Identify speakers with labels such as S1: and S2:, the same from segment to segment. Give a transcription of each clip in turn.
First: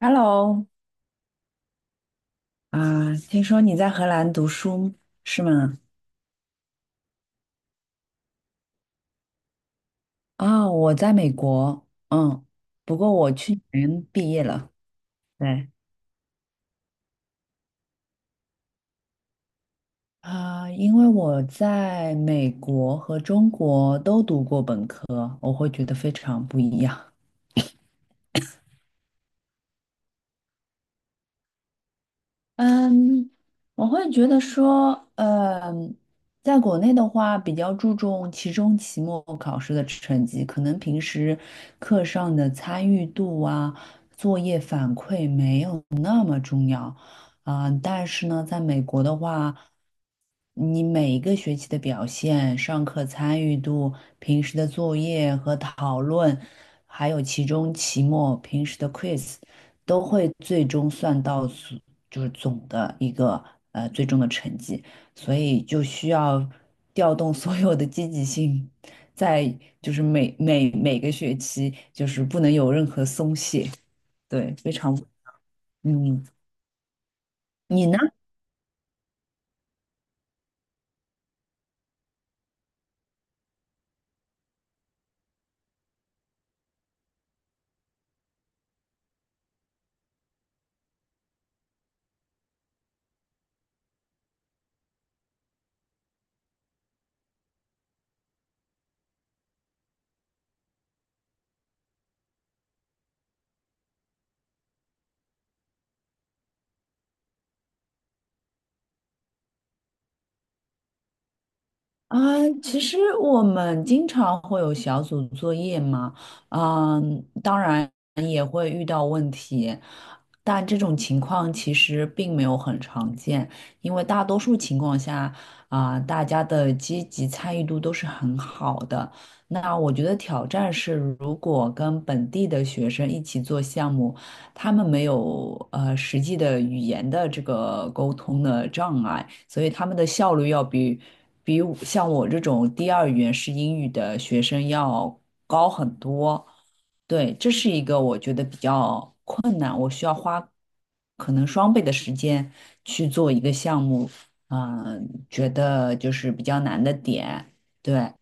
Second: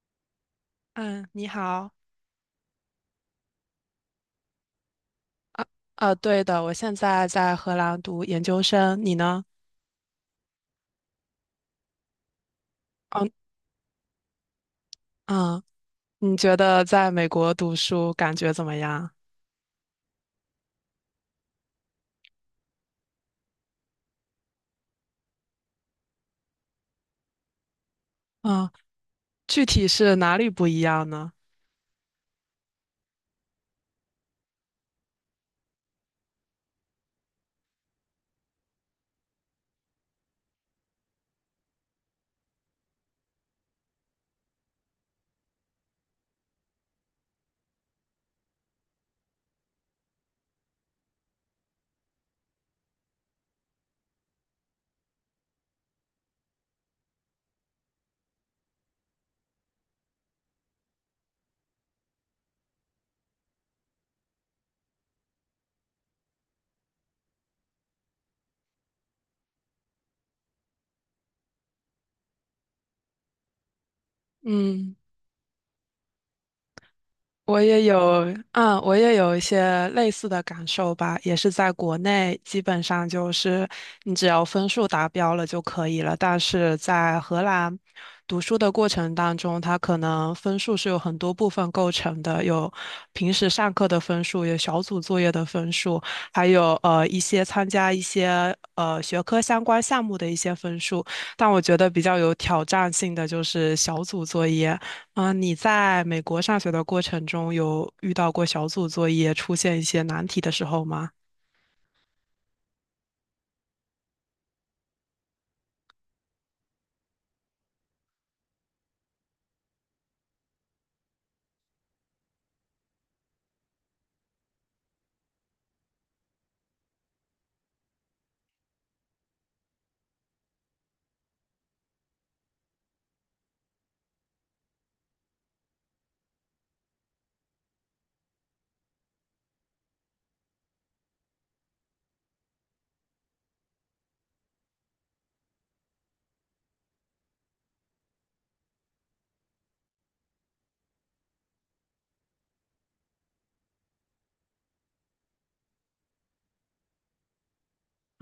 S1: Hello，
S2: 嗯，你好。
S1: 听说你在荷兰读书是
S2: 啊。
S1: 吗？
S2: 啊，对的，我现在在荷兰读研究生，你呢？
S1: 我在美国，不过
S2: 嗯
S1: 我去年毕业了。
S2: 嗯，
S1: 对。
S2: 你觉得在美国读书感觉怎么样？
S1: 因为我在美国和中国都读过本科，我会觉得非常不一样。
S2: 嗯，具体是哪里不一样呢？
S1: 嗯，我会觉得说，在国内的话，比较注重期中、期末考试的成绩，可能平时课上的参与度啊、作业反馈没有重要。但是呢，在美国的话，你每一个学期的表现、上课参与度、平时的作业和讨论，还有其中、期末、平时的 quiz，都会最终算到总就是总的一个最终的成绩，所以就需要调动所有的积极性，在就是每个学期就是不能有任何松懈，对，非常
S2: 嗯。
S1: 嗯，
S2: 我也
S1: 你呢？
S2: 有，我也有一些类似的感受吧，也是在国内，基本上就是你只要分数达标了就可以了。但是在荷兰读书的过程当中，它可能分数是有很多部分构成的，有平时上课的分数，有小组作业的分数，还有一些参加一些学科相关项目的一些分数。但我觉得比较有挑战性的就是小组作业。啊，你在美国上学的过程中，有遇到过小组作业出现一些难题的时候吗？
S1: 啊，其实我们经常会有小组作业嘛，当然也会遇到问题，但这种情况其实并没有很常见，因为大多数情况下，大家的积极参与度都是很好的。那我觉得挑战是，如果跟本地的学生一起做项目，他们没有实际的语言的这个沟通的障碍，所以他们的效率要比我，像我这种第二语言是英语的学生要高很多。对，这是一个我觉得比较双倍的时间去做一个项目，觉得就是比较难的点。对。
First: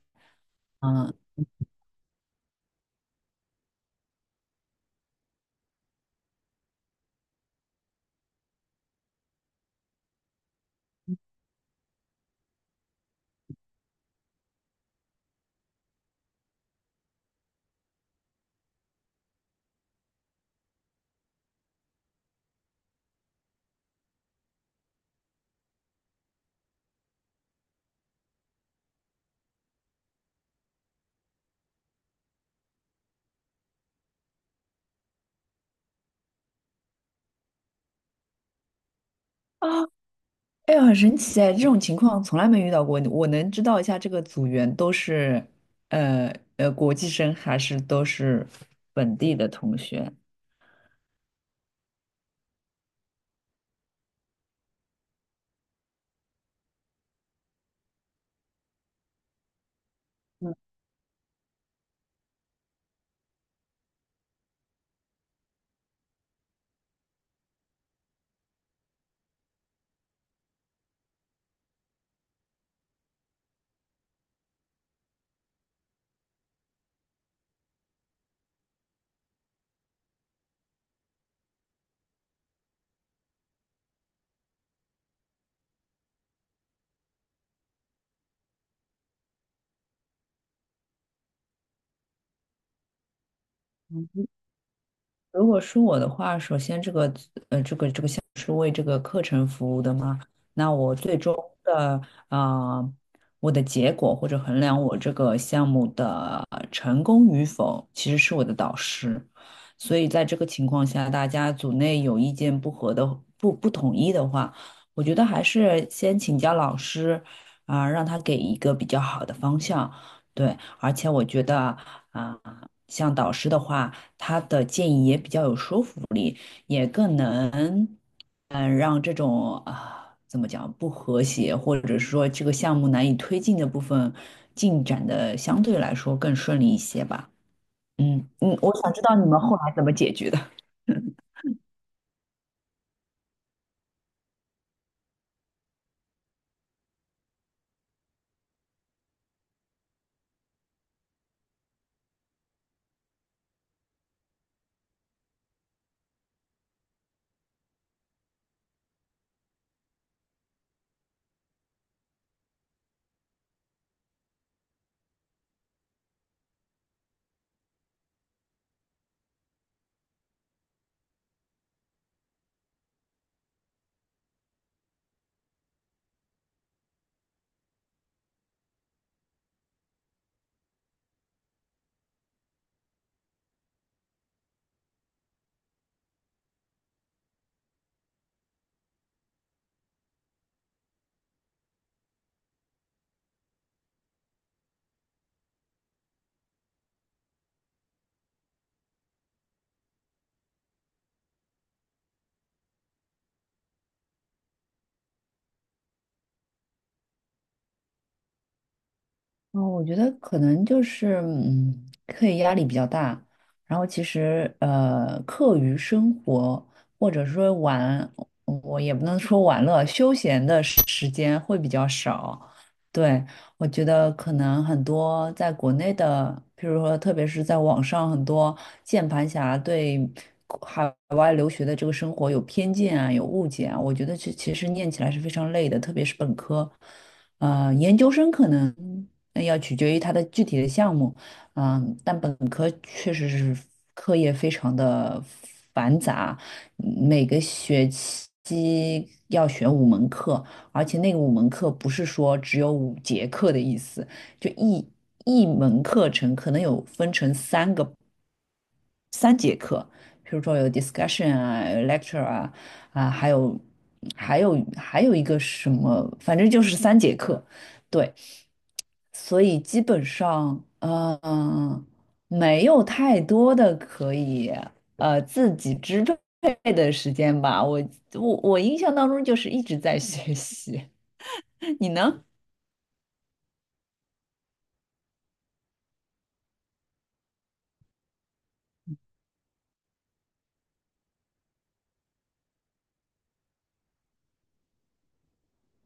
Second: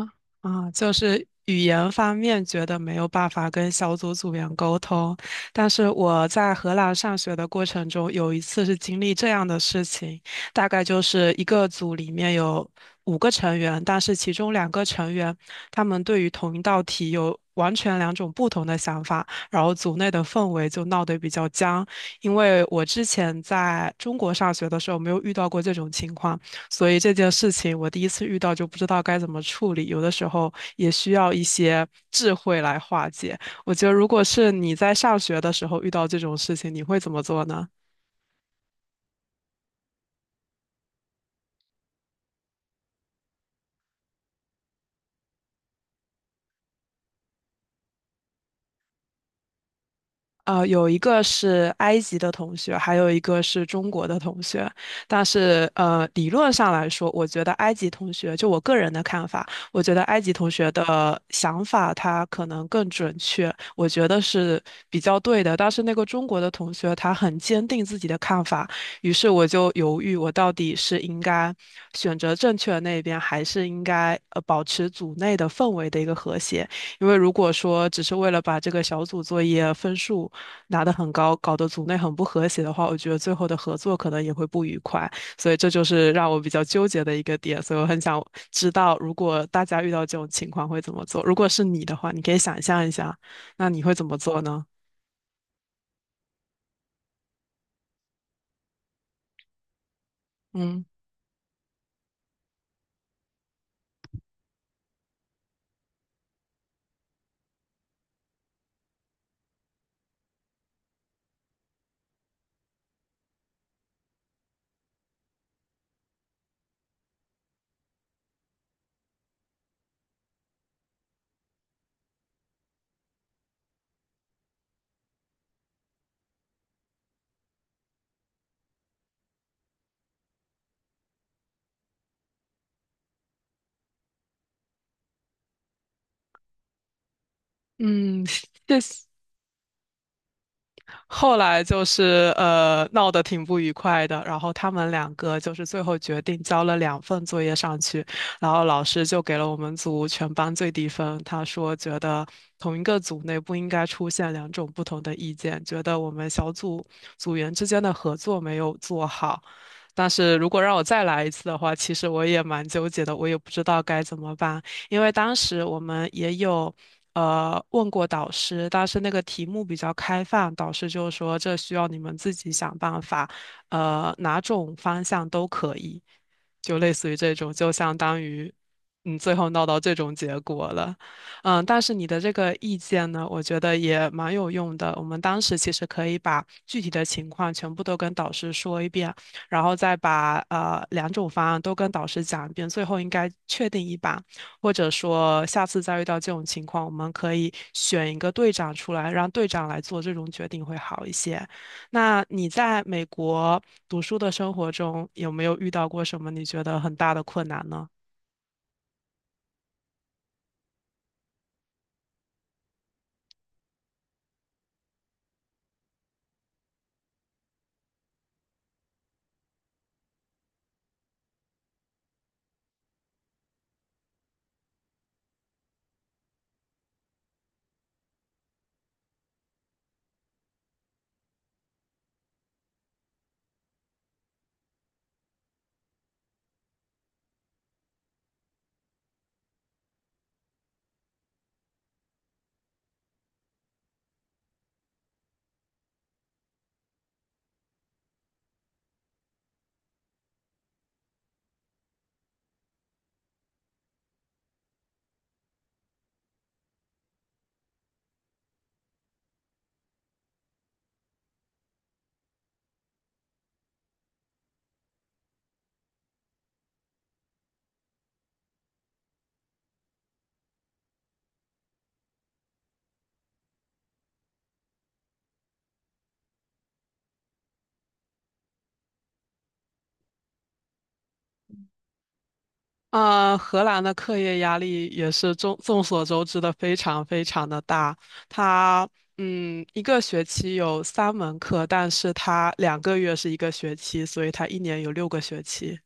S2: 啊，就
S1: 嗯。
S2: 是语言方面觉得没有办法跟小组组员沟通。但是我在荷兰上学的过程中，有一次是经历这样的事情，大概就是一个组里面有5个成员，但是其中2个成员他们对于同一道题有完全两种不同的想法，然后组内的氛围就闹得比较僵，因为我之前在中国上学的时候没有遇到过这种情况。所以这件事情我第一次遇到就不知道该怎么处理，有的时候也需要一些智慧来化解。我觉得如果是你在上学的时候遇到这种事情，你会怎么做呢？
S1: 啊，哎呀，很神奇哎，这种情况从来没遇到过。我能知道一下这个组员都是国际生还是都是本地的同学？
S2: 呃，有一个是埃及的同学，还有一个是中国的同学。但是，理论上来说，我觉得埃及同学，就我个人的看法，我觉得埃及同学的想法他可能更准确，我觉得是比较对的。但是那个中国的同学，他很坚定自己的看法，于是我就犹豫，我到底是应该选择正确的那一边，还是应该保持组内的氛围的一个和谐。因为如果说只是为了把这个小组作业分数拿得很高，搞得组内很不和谐的话，我觉得最后的合作可能也会不愉快。所以这就是让我比较纠结的一个点。所以我很想知道，如果大家遇到这种情况会怎么做？如果是你的话，你可以想象一下，那你会怎么做呢？
S1: 如果是我的话，首先这个呃这个是为这个课程服务的吗？那
S2: 嗯
S1: 我最终的，啊，我的结果或者衡量我这个项目的成功与否，其实是我的导师。所以在这个情况下，大家组内有意见不合的、不统一的话，我觉得还是先请教老师，让他给一个比较好的方向。对，而且我觉得，啊，像导师的话，他的建议也比较有说服力，也更能，让这种，怎么讲，不和谐，或者是说这个项目难以推进的部分，进展的相对来说更顺利一些吧。
S2: 嗯，
S1: 我
S2: 谢
S1: 想知
S2: 谢。
S1: 道你们后来怎么解决的。
S2: 后来就是闹得挺不愉快的，然后他们两个就是最后决定交了2份作业上去，然后老师就给了我们组全班最低分。他说觉得同一个组内不应该出现两种不同的意见，觉得我们小组组员之间的合作没有做好。但是如果让我再来一次的话，其实我也蛮纠结的，我也不知道该怎么办。因为当时我们也有问过导师，但是那个题目比较开放，导师就说这需要你们自己想办法，呃，哪种方向都可以，就类似于这种，就相当于最后闹到这种结果了。嗯，但是你的这个意见呢，我觉得也蛮有用的。我们当时其实可以把具体的情况全部都跟导师说一遍，然后再把2种方案都跟导师讲一遍，最后应该确定一把。或者说下次再遇到这种情况，我们可以选一个队长出来，让队长来做这种决定会好一些。那你在美国读书的生活中，有没有遇到过什么你觉得很大的困难呢？
S1: 哦，我觉得可能就是，课业压力比较大，然后其实课余生活或者说玩，我也不能说玩乐，休闲的间会比较少。对。我觉得可能很多在国内的，譬如说特别是在网上，很多键盘侠对海外留学的这个生活有偏见啊，有误解啊。我觉得实念起来是非常累的，特别是本科，研究生可能那要取决于它的具体的项目，但本科确实是课业非常的繁杂，每个学期要选五门课，而且那个五门课不是说只有五节课的意思，就一一门课程可能有分成三节课，比如说有 discussion 啊、有 lecture 啊，啊，还有还有一个什么，反正就是三节课，对，所以基本上，没有太多的可以自己支配的时间吧。我印象当中就是一直在学习，你呢？
S2: 啊、荷兰的课业压力也是众所周知的，非常非常的大。它一个学期有三门课，但是它两个月是一个学期，所以它一年有6个学期。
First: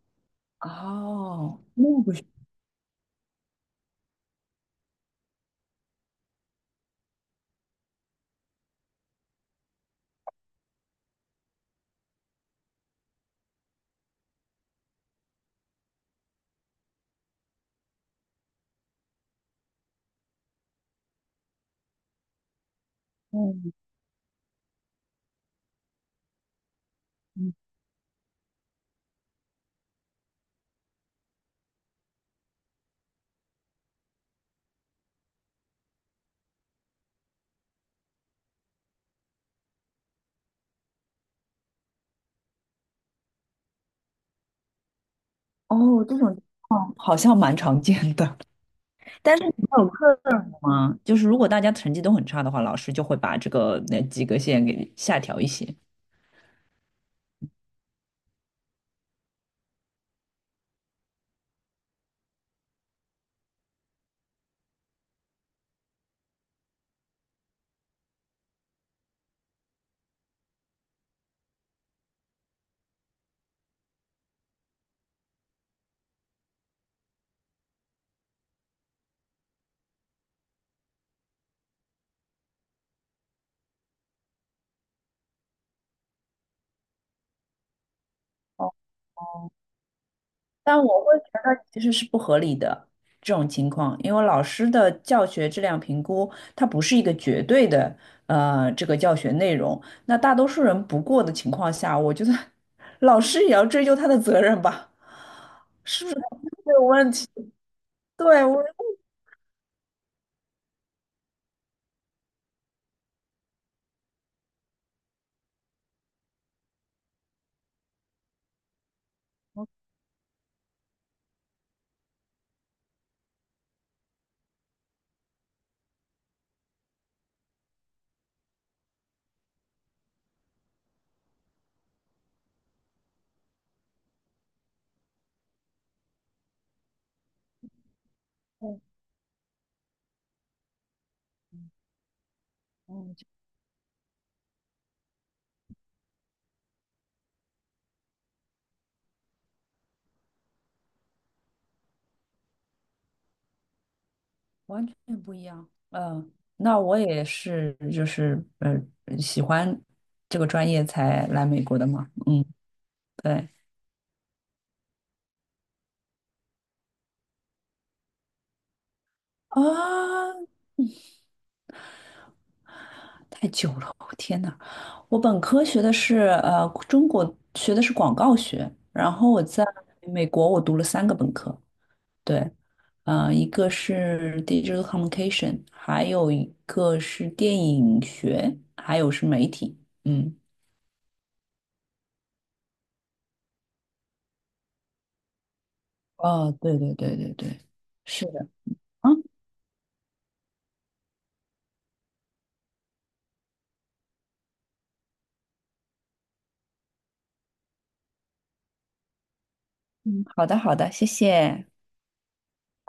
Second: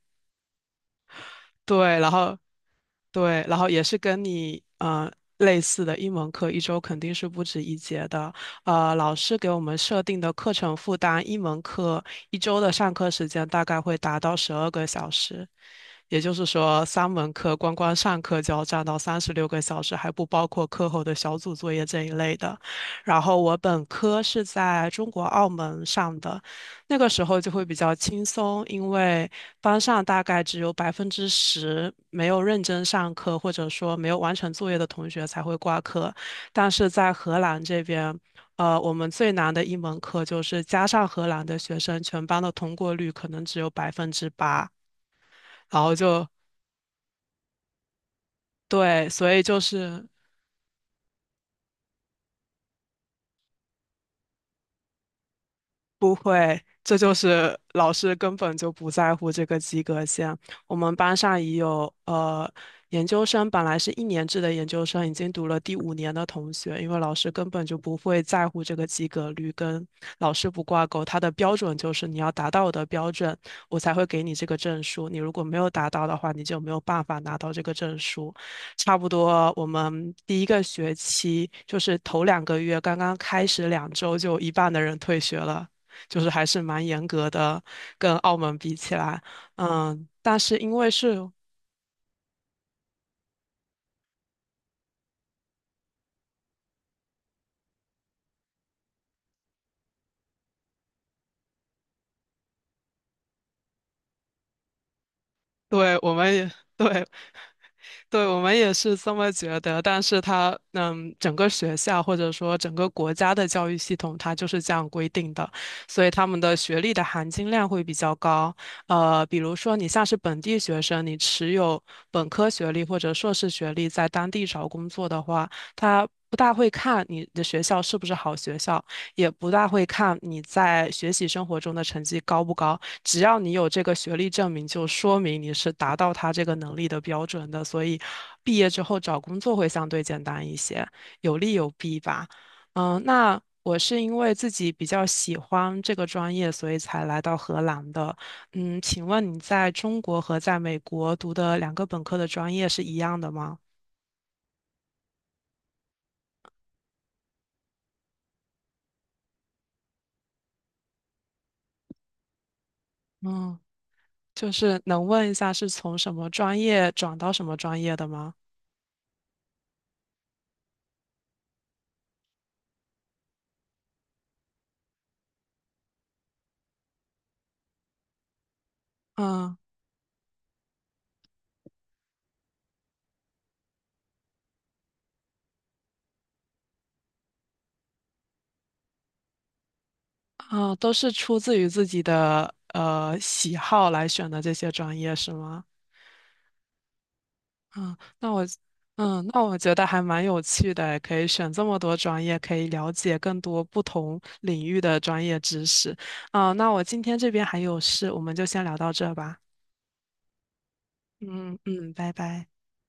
S1: 哦，
S2: 对，
S1: 那
S2: 然
S1: 个时
S2: 后对，然后也是跟你类似的，英文课一周肯定是不止一节的。呃，老师给我们设定的课程负担，英文课一周的上课时间大概会达到12个小时，也就是说，三门课光光上课就要占到36个小时，还不包括课后的小组作业这一类的。然后我
S1: 候，
S2: 本科是在中国澳门上的，那个时候就会比较轻松，因为班上大概只有10%没有认真上课，或者说没有完成作业的同学才会挂科。但是在荷兰这边，呃，我们最难的一门课就是加上荷兰的学生，全班的通过率可能只有8%，然后
S1: 哦，这
S2: 就
S1: 种好像蛮常见的。
S2: 对，所
S1: 但
S2: 以
S1: 是你
S2: 就
S1: 们有
S2: 是
S1: 课吗？就是如果大家成绩都很差的话，老师就会把这个那及格线给下调一些。
S2: 不会，这就是老师根本就不在乎这个及格线。我们班上已有研究生，本来是一年制的研究生，已经读了第5年的同学，因为老师根本就不会在乎这个及格率，跟老师不挂钩。他的标准就是你要达到我的标准，我才会给你这个证书。你如果没有达到的话，你就没有办法拿到这个证书。差不多，我们第一个学期就是头两个月刚刚开始2周，就有一半的人退学了。就是还是蛮严格的，跟澳门比起来。嗯，但是因
S1: 但
S2: 为
S1: 我
S2: 是，
S1: 会觉得其实是不合理的这种情况，因为老师的教学质量评估，它不是一个绝对的这个教学内容。那大多数人不过的情况下，我觉得老师也要追究他的责任吧，
S2: 对，
S1: 是不
S2: 我
S1: 是他
S2: 们
S1: 们
S2: 也，
S1: 有
S2: 对，
S1: 问题？
S2: 对，我
S1: 对，
S2: 们
S1: 我
S2: 也是这么觉得，但是它，整个学校或者说整个国家的教育系统，它就是这样规定的，所以他们的学历的含金量会比较高。呃，比如说你像是本地学生，你持有本科学历或者硕士学历，在当地找工作的话，他不大会看你的学校是不是好学校，也不大会看你在学习生活中的成绩高不高，只要你有这个学历证明，就说明你是达到他这个能力的标准的，所以毕业之后找工作会相对简单一些，有利有弊吧。嗯，那我是因为自己比较喜欢这个专业，所以才来到荷兰的。嗯，请问你在中国和在美国读的2个本科的专业是一样的吗？
S1: 完全不一样。嗯，那我也是，就是喜欢这个专业才来美国的嘛。嗯，对。
S2: 嗯，就是能问一下是从什么专业转到什么专业的吗？
S1: 啊，太久了，我天呐，我本科学的是，中国学的是广告学，然后我
S2: 嗯。
S1: 在美国我读了三个本科，对。一个是 digital communication，还有一个是电影学，还有是媒体。嗯。
S2: 啊，都是出自于自己的喜好来选的这些专业是吗？
S1: 哦，对对对对对，
S2: 嗯，
S1: 是
S2: 那我
S1: 的。
S2: 嗯，那我觉得还蛮有趣的，可以选这么多专业，可以了解更多不同领域的专业知识。啊，那我今天这边还有事，我们就先聊到这吧。
S1: 嗯，好的，好的，谢
S2: 嗯
S1: 谢，
S2: 嗯，拜拜。